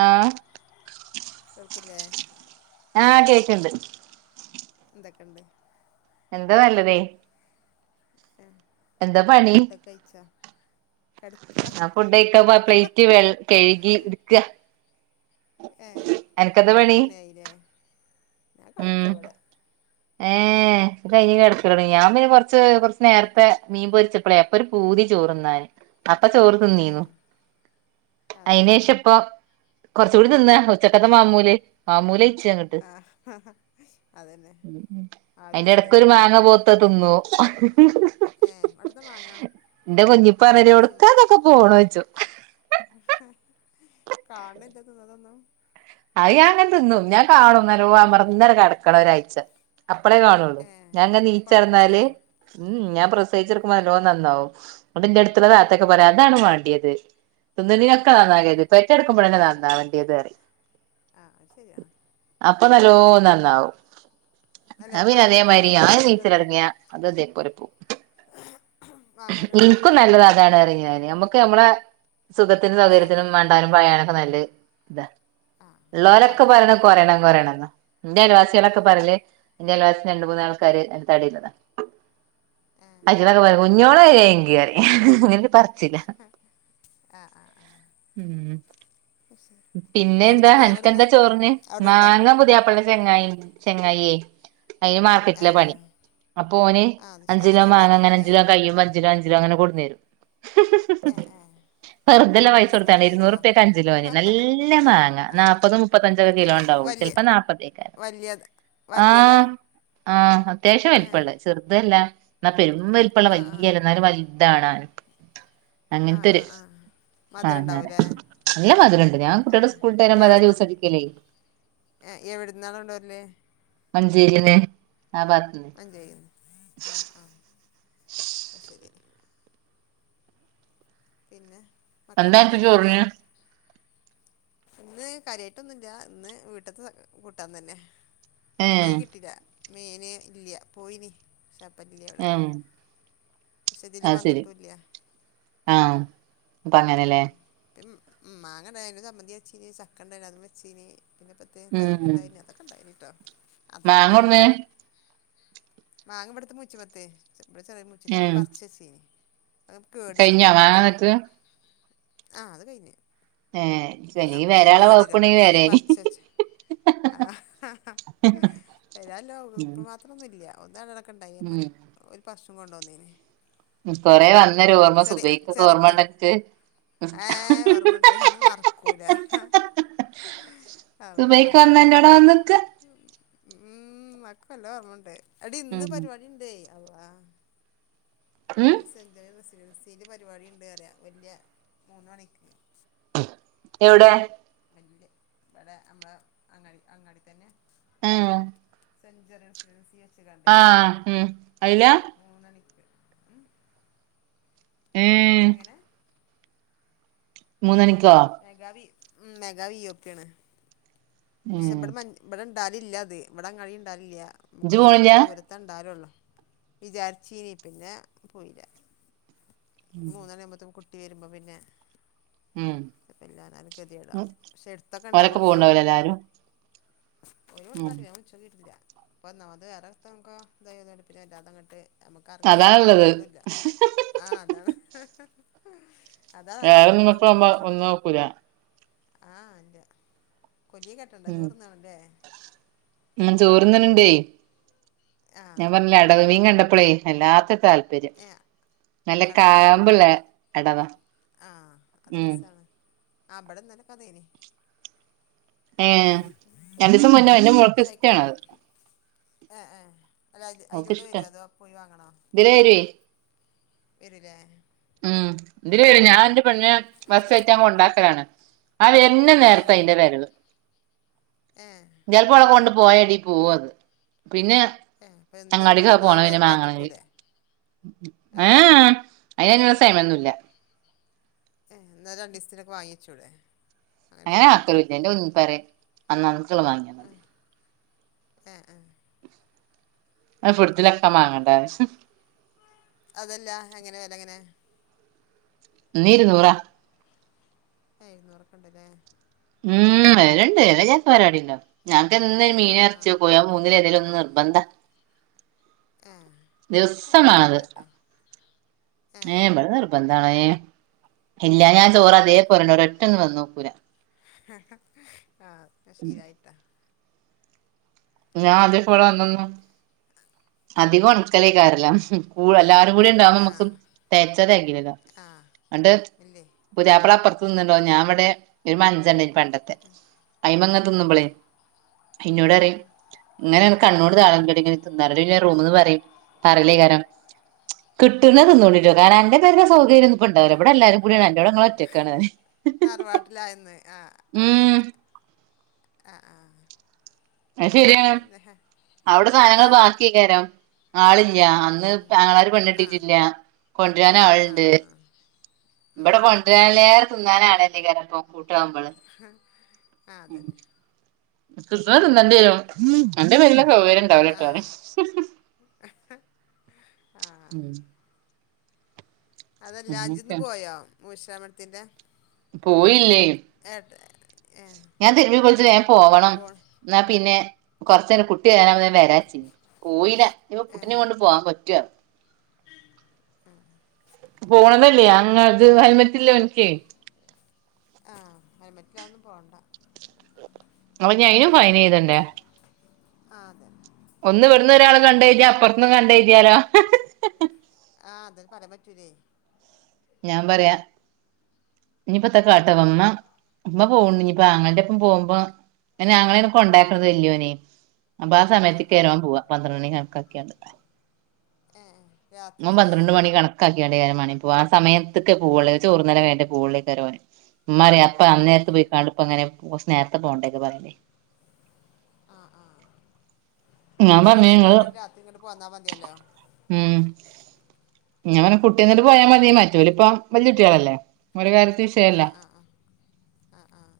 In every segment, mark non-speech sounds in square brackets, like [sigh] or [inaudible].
ആ കേൾക്കില്ലേ ഞാ അണ്ട് കേക്ക്ണ്ട് എന്തൊക്കെണ്ട്? എന്താ നല്ല തേ ഉം പണി ഫുടൊക്കയ്ച്ചോ? ഞാൻ ഫുഡ് കയിക്കാൻ പോയ പ്ലെയ്റ്റ് വെൾ കഴുകി എടുക്കാ ഏ അനക്കെന്താ പണി മൂന്നണി ആയിലേ ഞാൻ കടക്കാ വിടെ ഏ ഏ കയ്യയ്കി കടക്കലൊടങ്ങിയോ ഞാൻ പിന്നെ കൊറച്ച് കൊറച്ച് നേരത്തെ മീൻ പൊരിച്ചപ്പളെ അപ്പൊ ഒരു പൂതി ചോറ്ന്നാന് അപ്പ ചോറ് ഏ തിന്നീന്നു അത് ശരി അയിനേഷം ഇപ്പൊ കൊറച്ചൂടി തിന്ന ഉച്ചക്കത്തെ ഏ മാമൂല് മാമൂല്എയിച്ച അങ്ങട്ട് ആ അതന്നെ അയിന്റെ എടക്കൊരു ആരുല്ലല്ലോല്ലേ മാങ്ങ പഉത്തെ തിന്നു ഏ അവിടുന്ന് മാങ്ങ ന്റെ കുഞ്ഞിപ്പറീം എവിട്ക്കാ തൊക്കെ പോണെച്ചും കാണ് ണില്ല തിന്നതൊന്നും അത് ഞാൻങ്ങനെ തിന്നും ഞാൻ കാണും നല്ലോം അമർന്നാണ്ട് കടക്കണം ഒരാഴ്ച്ച അപ്പളേ കാണോള്ളൂ ഏ ഞാങ്ങനെ അപ്പൊ കാണുള്ളൂല്ലേ നീച്ചടന്നാല് മമ്മ് മ് ഞാൻ ഉം പ്രസയിച്ചട്ക്കുമ്പോ നല്ലോ നന്നാവും ന്ന്ട്ട് ന്റെടുത്തുള്ള ഏ താത്തോക്കെ പറയും അതാണ് വാണ്ടിയെത് തിന്ന്നീനോക്ക ആ നന്നാകര് പെ റ്റടുക്ക്പോഴന്നാ നന്നാവണ്ടിയത് അറിയും ആ അയ് ശരിയാണ് അപ്പൊ നല്ലോ നന്നാവും അല്ലെ ഞാൻ പിന്നെ മാങ്ങ അതെ എവിടുന്നാ മാതിരി ഞാൻ നീച്ചൽ അവിടെണ്ടോ ലോടങ്ങിയാ അത് അതെ പോലെ പോവും മാങ്ങ അവിടെണ്ടോ ഇൻക്കും നല്ലത് അതാണ് റിയും ഞാന് അമ്മക് ക്കെ അമ്മളെ സുഖത്തിനും ആ സൗകര്യത്തിനും അതന്നെ മണ്ടാനും പായാനൊക്കെ നല്ലഹ് താ ആ അല്ല ഇള്ളോലോ ക്കെ ആവശ്യത്തിന് പറയണെ മാങ്ങ വേണം കൊറ്യണം കൊറ്യണംന്നാ ന്റെ അയൽ ആ വാസിയളോക്കെ പറയല് ന്റെ അയൽ വാസി രണ്ട് മൂന്നാൾക്കാര് തടിള്ളതാ ഏ അയിറ്റോളോക്കെ പറയും കുഞ്ഞോളെങ്കിറി പ ചില്ല ആ ആ ആ ഉം പിന്നെ എ ന്താ എവിടുന്നാ മാങ്ങ അനക് എവിടുന്നാ എന്താ ചോറിന് അവിടെണ്ടോ മാങ്ങ പുതിയാപ്ലന്റ ചെങ്ങായ്‌ ചെങ്ങായിയെ അയ്ന് മാർക്കറ്റില ആഹ് പണി ആഹ് അപ്പൊ ഓന് ആഹ് അത് ശരി അങ്ങനെ അഞ്ചലോ മാങ്ങ അങ്ങനെ കൊണ്ടുവന്നാവൂലേ അഞ്ചിലോ കഴിയുമ്പോ അ ഞ്ചുലോ അഞ്ചുലോ അങ്ങനെ കൊണ്ട്ന്നരും ഏഹ് ഏഹ് വെറുതെല്ലാ പയസ രണ്ടീസം കൊണ്ട് കൊടുത്താണ് തീരുവോ ഇരുന്നൂറുപ്യക് അഞ്ചിലോ നല്ല മാങ്ങ ആഹ് നാല്പ്പത് മുപ്പത്തഞ്ചൊക്കെ കിലോ ഏഹ് ണ്ടാവുള്ളൂ വല്യ ചിലപ്പോ നാല്പ്പത്യയ്കാര വല്യത് വല്യതാ ആഹ് ആഹ് അത്യാവശ്യം ഏഹ് വലിപ്പള്ളഹ് ചെറുതല്ല എന്നാ പെരു വലിപ്പള്ള ആഹ് ആഹ് വല്ല്യല്ല എന്നാലും വൽ താണ് [inaudible] ആഹ് അങ്ങൻത്തെരു ആഹ് ആഹ് മധുരം ആഹ് ഉണ്ടാവൂലേ നല്ല മധുരണ്ട് ഞാൻ കുട്ട്യേൾക് ഏഹ് സ്കൂൾട്ട രംമ്പതാ എവിടുന്ന് ജുസട്കല് ഏഹ് എവിടുന്നാ കൊണ്ടോര്ല് മഞ്ചേരിന്ന് ആ ഭാഗത്ത്ന്ന് മഞ്ചേരിന്ന് ആഹ് ആഹ് അഹ് ശരി പിന്നെ മക്കളൊക്കെ എന്താപ്പ വരാനായില്ലേ ചോറിന് ഇന്ന് കാര്യായിട്ടൊന്നുല്ല ഇന്ന് വീട്ട്ത്തെ കൂട്ടാൻ തന്നെ ഇന്ന് ഏഹ് മീൻ കിട്ടില്ല മീൻ ഇല്ല്യ പോയിനി ശപ്പല്ല്യ അവിടെ ഉം പക്ഷെ ഇതില് അത് ശരി വന്നിട്ടുംല്ല ആഹ് പ്പ അങ്ങനെല്ലേ പിം മാങ്ങണ്ടായാ അയ്നോ സമ്മന്തിച്ചീന് ചക്ക ണ്ടായാ അതും വെച്ചീനി പിന്നെപ തി തൈര് ഉം ണ്ടായിന് അതൊക്കെ ഇണ്ടായിനിട്ടോ അതൊക്കെ മാങ്ങൊട്ന്ന് പോരാമക്ക് മാങ്ങ ഇവട്ത്ത മുച്ചിമത്തേ ഇവിടെ ചെറിയ മുച്ചി അഹ് ഉം പർച്ചച്ചീനി അഹ് കേടു വരും കഴിഞ്ഞോ മാങ്ങ പെട്ടെന്ന് എന്നിട്ട് ആഹ് അത് കഴിഞ് ഏഹ് അല്ലെങ്കി അപ്പ അത് വരാനുള്ള കേടുവരും അപ്പ വകുപ്പുണ്ടെങ്കി അങ്ങനെ വരേനി പറിച് വച്ച ആഹ് വരാൻ ലോ ഉം ഇപ്പ മാത്രംന്നുല്ല്യ ഒന്നണ്ടണ്ണക്ക ഉണ്ടായി അയ്മ്മ ഉം ഓല് പർചും കൊണ്ടോന്നീന് ഉം കൊറെ വന്നരോർമ്മ സുബൈക്കൊക്കെ സുഖക്കൊക്കെ ഓർമ്മണ്ടൻക് ഏഹ് ഓർമ്മണ്ട് അത് മറക്കൂല അള്ളാ സുബൈക്ക് വന്നഅന്റോട വന്ന്ക്ക ഉം അഹ്ക്കല്ലോ ഓർമണ്ട് അടി ഇന്ന് ഉം പരിപാടിണ്ടേ അള്ളാ ഉം ഇന്ന് സെഞ്ചുണ റെസിഡൻസിൽ പരിപാടിണ്ട് അറിയ വല്യ മൂന്ന് മണിക്ക് എവിടെ വല്യ ഇവടെ നമ്മള അങ്ങാടി അങ്ങാടി തന്നെ ഉം സെഞ്ചറിയൻസിഡൻസി ആഹ് ഉം അയില മൂന്നണിക്ക് ഏഹ് എങ്ങനെ മൂന്നണിക്കോ [unintelligible] പക്ഷെ ഉം ഇവിടെ ഇവിടെണ്ടാകില്ല അത് ഇവിട കഴിയിഉണ്ടാവില്ല ഇജ്ജ് കുറച്ച് പോണില്ല ദൂരത് ത്തണ്ടാലള്ളൂ വിചാരിച്ച ഇനി പിന്നെ പോയില്ല മൂന്നുമണിയാകുമ്പോത്തേക്കും കുട്ടി വരുമ്പോ പിന്നെ ഉം [unintelligible] ഗെതികേടാവും പക്ഷെ എടുത്തൊക്കെ ഓലൊക്കെ ഉണ്ടാവുമ്പോ പോവ്ണ്ടാവൂലേ പോകാനാരെ എല്ലാരും ഒഴിവ് ഉം ഉണ്ടാവും ഞാൻ ചോദിച്ചിട്ടില്ല അപ്പൊ ഒന്നാമത് [unintelligible] പിന്നെ അല്ലാത അങ്ങിട്ട് നമക്ക്റങ്ങിട്ട് അതാണ്ള്ളത് നോക്കിട്ടില്ല ആഹ് അതാണ് അതാ അല്ലെങ്കി വേറൊന്നും എപ്പളോ ഇവക്ക് പോകുമ്പോ പോവില്ലേ ഒന്നും നോക്കൂല ആഹ് അല്ല കൊല്ലിയ കെട്ടണ്ട ഉം ചോറ്ന്ന് കാണും ല്ലേ ഉം ചോറ്തിന്നണ് ണ്ടേ ആഹ് ഞാൻ പറഞ്ഞില്ലേ അടവ് മീൻ കണ്ടപ്പോളേ വല്ലാത്ത താൽ പര്യം ഏ നല്ല അടവാണ് കാമ്പുള്ളേ എടത ആഹ് അത് രസാണ് ആ ബ്ടന്നെലേക്ക അതേന് ഏഹ് രണ്ടു ദിവസം മുന്ന അന്റെ മോൾക്ക് ഇഷ്ട്ടാണ് അത് ആഹ് ആഹ് അല്ല അത് അതിലൂടെ വരോ അതോ പോയി വാങ്ങണോ ഇതിലേ വരുവേ വരൂല്ലേ ഉം ഇതില് വരും ഞാൻ എന്റെ പെണ്ണിനെ ബസ്സേറ്റാൻ കൊണ്ടാക്കലാണ് അവരുന്ന നേരത്ത ഏഹ് അതിന്റെ വരവ് ഏഹ് പ്പോളെ കൊണ്ട് പോയടി പോവത് പിന്നെ ഏഹ് അപ്പൊ എന്നും അങ്ങാടിക്ക് എന്നും പോണം അത് വാങ്ങുമ്പോ പിന്നെ അയാൾ മാങ്ങണെങ്കി കാത്ത്ക്കൂലേ ഏഹ് ആഹ് അതിനങ്ങനുള്ള സമെന്നുല്ല ഏഹ് എന്നാ രണ്ട് ദിവസത്തിനൊക്കെ വാങ്ങിച്ചൂടെ അങ്ങനെ ഏഹ് വരുമ്പോക്കെ [unintelligible] ഏഹ് ഏഹ് ആഹ് ആഹ് [unintelligible] അതല്ല അങ്ങനെ വര എങ്ങനെ ന്നി ഇരുന്നൂറാ ഏഹ് [unintelligible] റക്കണ്ടല്ലേ ഉം [unintelligible] പരിപാടിണ്ടോ ഞങ്ങക്ക് എന്നും ഈ മീനും എറച്ചി ആഹ് ഒക്കെയാ ഞങ്ങക്ക് മൂന്നിലെ ഏതേലും ഒന്ന് നിർബന്ധ ഏഹ് ദിവസമാണത് അങ്ങനൊന്നുല്ലട്ടോ ഏഹ് ഇവിട നിർ ബന്താണ്‌ ഏഹ് ഇല്ലെ ഞാൻ ആ ചോറ് അതേ പോലണ്ട് ഒരൊറ്റ ഒന്ന് വന്ന് നോക്കൂല ഇപ്പ [unintelligible] ഞാൻ ആദ്യം [unintelligible] അധിക ഒണക്കലീ ഈ കാരലോ എല്ലാരും കൂടി ഉണ്ടാകുമ്പോ ആ നമുക്ക് [unintelligible] ആ അന്നിട്ട് ഇല്ലേ പുതിയാപ്പിള അപ്പുറത്ത് നിന്നണ്ടോ ഞാൻ ഇവിടെ ഒരു മഞ്ചെണ്ടേ പണ്ട ത്തെ അയിമങ്ങ തിന്ന്മ്പളെ അയിനോട് ഒരു ഇങ്ങനെ കണ്ണോട് താളൻ കേട്ട ഇങ്ങനെ തിന്നാ റൂമന്ന് പറയും പറയില്ലേ കാരം കിട്ടുന്നതിന്നോളീം കേട്ടോ കാരണം എന്റെ പെരേടെ സൗകര്യം ഇപ്പ ഇണ്ടാവില്ല ഇവടെ എല്ലാവരും കൂടിയാണ് എന്റെവിടെ ഞങ്ങള് ഒറ്റക്കാണ് തറവാട്ടിലായിന്ന് ആഹ് ഉം അങ്ങനെ ആഹ് ആഹ് അത് ശരിയാ അവിടെ ആ സാധനങ്ങള് ബാക്കി [unintelligible] ആളില്ല ഉം അന്ന് ഉം ഉം ആങ്ങളാര് ആ പെണ്ണ്കെട്ടിട്ടില്ല കൊണ്ടുവരാൻ ആ ആളണ്ട് ആ ആ ഉം ഇവിടെ ഉം കൊണ്ട്പോയാല് തിന്നാനാണല്ലേ [unintelligible] കൂട്ടാവുമ്പോള് ആ അതന്നെ കിട്ടണത് തിന്നണ്ടിവരും അന്റെ പെരേലെ സൗകര്യം ഇണ്ടാവൂല ട്ടോ ഓൻ ആഹ് ഉം അതല്ല ഇഞ്ജന്ന് അങ്ങനൊക്കെ പോയോ മൂശാമ്പളത്തിറെ പോയില്ലേ ഏട്ട് ഞാൻ തിരുമ്പി കുളിച് വേം പോവണം എന്നാ പിന്നെ കൊറച്ച നേരം കുട്ടി വരാവുമ്പോ വരാച്ചി കോഴിനെ ഇനി ഇപ്പൊ കുട്ടിനെ കൊണ്ട് പോവാൻ പറ്റൊ ഉം പോണതല്ലേ അങ് അത് ഹെൽമറ്റ ഇല്ലേ ഓൻക്ക് ആഹ് ഹെൽമറ്റിലാതൊന്നും പോവണ്ട അപ്പൊ ഇഞ് അയ്‌നും ഫൈൻ എയ്തണ്ടേ ആഹ് അതേ ഒന്ന് ഇവിടുന്ന ഒരാൾ കണ്ട കഴിച്ചാ അപ്പുറന്നും കണ്ടയ് തീയാലോ ആഹ അതന് പറയാൻ പറ്റൂല്ലേ ഞാൻ പറയാ ഇനിപ്പത്ത കാട്ട വമ്മ ഇമ്മ പോവ്ണ്ട് ഞ്ഞ് പ്പൊ ആങ്ങളന്റൊപ്പം പോവ്മ്പോ അയ്ന് ആങ്ങള ആണ് കൊണ്ടാക്കണത് ഇല്യോനെ അപ്പൊ ആ സമയത്ക്കേരം ഓൻ പോവാ. പന്ത്രണ്ടണി കണക്കാക്ക്യണ്ട് ഏ ഏ, മോൻ രാത്രിയിലേ പന്ത്രണ്ട് മണി കണ കാക്യാണ്ടെയ്കാരം മാണെ പോവ ആ സമയത്ത്ക്കെ പോവുള്ളൂ. ചോറു തിന്നല് കയ്ഞ്ഞ്ട്ടെ പോവൊള്ളയ്ക്കാരം ഓന് മ്മ പറ്യ പ്പ ആ അന്നേരത്ത് ആ പോയികാണ്ട് ഇപ്പങ്ങെനെ പോ കുറച്ച് നേരത്തെ പോണ്ടേ ക്കെ പറഞ്ഞു ആഹ ആഹ് അയ്ന് ഞാൻ പറഞ്ഞ് വൈകുന്നേരം ഇങ്ങള് പോയിക്കാണ്ട് രാത്രി ങ്ങട്ട് പോന്നാ മതിയല്ലോ. ഉം. കുട്ടി വന്നിട്ട് പോയാൽ മതി മറ്റോല് പ്പം വല്യ കുട്ട്യാളല്ലേ ഓരെ കാര്യത്തി വിഷയല്ല ആഹ് ആഹ് ആഹ്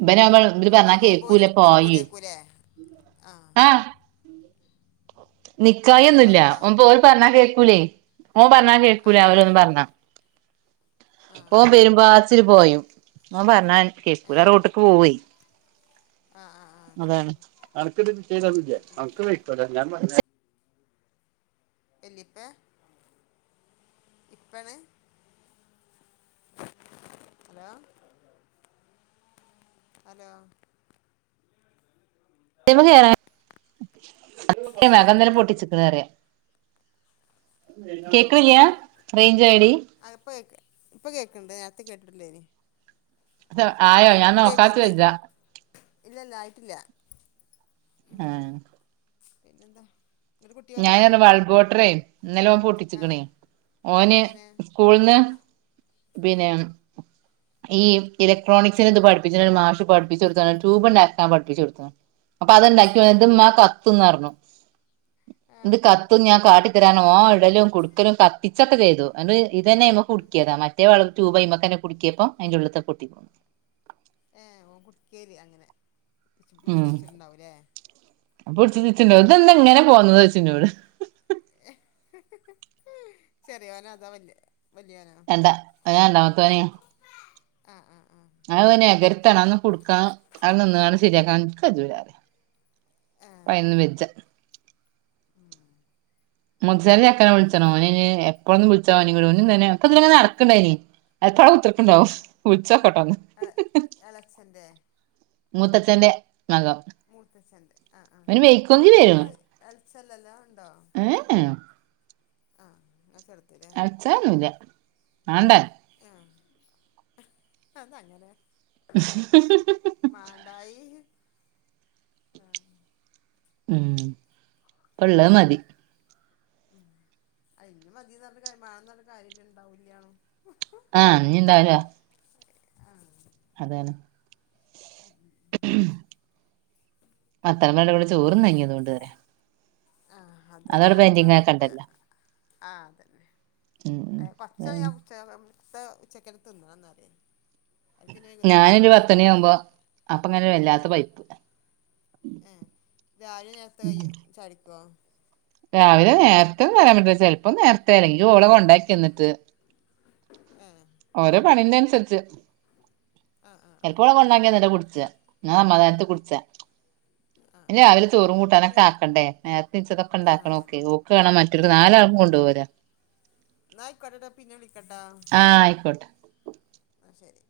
ഇബനാവുമ്പോ ഇബല് പറഞ്ഞാ ഇയ് പോവുമ്പം കേക്കൂല ഓലെട്ത്ത് പായേ നിക്കൂലേക്കും ലെ ആഹ. ഏ നിക്കായിന്നൊല്ല്യ വന്നോ ഓര് പറഞ്ഞാ കേക്കൂലേ. ഓൻ പറഞ്ഞ ആ കേക്കൂല ആ ഓലൊന്നും പറഞ്ഞാ ആ ഓൻ പെരുമ്പാച്ച് പാച്ചിൽ പായും ഓൻ പറഞ്ഞാ കേക്കൂല റോട്ട്ക്ക് പോവെ. ആഹ് ആഹ് അതാണ് അന്ക്ക്ത് ചെയ്തന്നില്ലെ അന്ക്ക് [unintelligible] വല്ലിപ്പെ ഇപ്പേണ്. ഹലോ ഹലോ [unintelligible] എങ്ങനെ മകൻ ഇന്നല്ലെ പൊട്ടിച്ച്ക്ക്ണ് പറയാ കേക്ക്ണില്യ? റെയ്ഞ്ച് പോയോ ടീ? ആഹ് ഇപ്പ കേക്ക് ഇപ്പ കേക്ക്ണ്ട് നേര്ത്തെ കേട്ട്ട്ടില്ലേനി. തൊ ആയോ അ ഇന്റെക്ക് ഇന്റെ ഇല്ല ഇല്ല ആയിട്ടില്ല. ഏഹ് പിന്നെന്താ. ഒരു കുട്ടി ഞാന വന്നോ റഞ്ഞെ ബൾബോഡറേ ഇന്നലെ ഓൻ ആ പൊട്ടിച്ചിക്ക്ണെ ഓന് അങ്ങനെ സ്കൂൾന്ന് ഉം, പിന്നെ ഈ ഇലക്ട്രോണിക്സിന്റെ ത് പഠിപ്പിച്ച് ണ ഒരു മാഷ് പഠിപ്പിച്ചൊട്ത്ത്ണ് ട്യൂബ് ണ്ടാക്കാൻ പഠിപ്പിചൊട്ത്തീണ്. അപ്പം അത്ണ്ടാക്കി ഏ ഓന് ഇത് മ്മാ കത്തും ന്ന് റഞ്ഞു. ആ ഇത് കത്തും ഞാൻ കാട്ടി തര റഞ്ഞ് ഓൻ ഇടലും കുടുക്കലും കത്തിച്ചൊക്കെ ചെയ്തു. ഇത് ഇതെന്നെ അയ്മെ ആ കുട്ക്യ ത മറ്റെ ബൾ ട്യൂബ് അയ്മക്കെന്നെ കുട്ക്ക്യപ്പം അയ്ന്റെ ഉള്ള്ത്തെ പൊട്ടി പോ ഏ ഓൻ കുടിക്കലിഅങ്ങനെ. ജ് പിടിച്ച് ഉം വച്ചിട്ടുണ്ടാവും ല്ലേ ആ ശരി. എങ്ങനെ പോന്നത് ചോയ്ച്ച് ന്നോട്. ചെറ്യോനോ അതോ വല്യ വല്യോ നോ? എന്താ അത് രണ്ടാമത്തോനേയ്. ആഹ ആഹ ആഹ. അ ഓനെ എകരത്താണ് അതൊന്നും കുടുക്കാൻ അവിടെ നിന്ന്കാണ്ട് ശരിയാക്കാൻ ഇന്ക്ക് കജ്ജൂല. ആ പ്പയ്നൊന്നും വജ്ജ. ഉം. മുസ ന്റെ ചെക്കനെ വിളിച്ചണോ ശരി ഓന് അയ്ന്എ ഇപ്പളൊന്നും വിളിച്ചാ ഓനിം കൂടെ ആ ഓനുംതന്നെ ഒക്കെതിലെങ്ങനെ നടക്ക്ണ്ടായിനി ഒക്കെ അവുടെ കുത്തർ പ്പണ്ടാവും വിള്ച്ചോക്കട്ടൊന്ന്. എ- എളച്ചൻ്റെ മൂത്തച്ഛന്റെ നഖം. മുത്തച്ഛന്റെ ആഹ ആഹ അല്ല അനക്ക് എള എളച്ഛൻ ല്ലല്ലോ ണ്ടോ? ഏ ഏ. ആഹ ഞാ ചെറ് എളച്ഛനൊന്നുല്ല്യ മാണ്ടാനും. ആഹ അ ന്താ അങ്ങനെ? മാണ്ടായി ആഹ. ഉള്ളത് മതി ഉം അ ഇഞ്ഞ് മതി കാര്യം വാണം കാര്യംട്ട ഇണ്ടാവില്ലണോ ആഹ ഉണ്ടാവൂല ആഹ് അതെന്നെ ഉം ഉം ഉം വർത്താനം പറഞ്ഞകൂടെ ചോറന്നങ്ങി അതുകൊണ്ട് തരാ ആഹ് അത അങ്ങനെ അ ആക്കണ്ടല്ലോ ആ അതന്നെ ഉം കൊറച്ച ഞാൻ ഉച്ച ഉ ഉച്ചക്കനത്ത്ന്നാന്നറിയ അത്പിന വൈകുന്നേരം വന്നാ ഒരു ഞാനൊരു പത്തണി ആവുമ്പോ രശേഷപ്പായ്ക്കാരം അപ്പ അങ്ങനെ വല്ലാത്ത പൈപ്പ് രാവിലെ നേരത്ത് കയ്യോ ച യടിക്കുവോ രാവിലെ നേരത്തെന്ന് പറരാൻ പറ്റില്ല ചിലപ്പോ നേരത്തെ അല്ലെങ്കി ഓള കൊണ്ടാക്കി വന്നിട്ട് ഉം ഓരോ പണി ന്റ നുസരിച് ആഹ് ആഹ് ആഹ് ചിലപ്പോള ആഹ് കൊണ്ടക്കി വന്നിട്ടാ കുടിച്ച ശരി ന സമാധാനത്തിൽകുടിച്ചാ ആഹ് ഇല്ല ആഹ് രാ വല് ചോറും പി കൂട്ടാനൊക്കെ ആണ്ടേ നേരത്തെ നി ആഹ് ഇച്ചതക്കെണ്ടാക്കണം ഓെ അതന്നെ ഓക്ക് കാണണം മറ്റൊരു നാലാളും കൊണ്ടോവോ ല ന്നാ എന്നായിക്കോട്ടെട്ടാ പിന്നെ വിളിക്കട്ടാ ആഹ് ആയിക്കോട്ടെ എന്നാ ശരി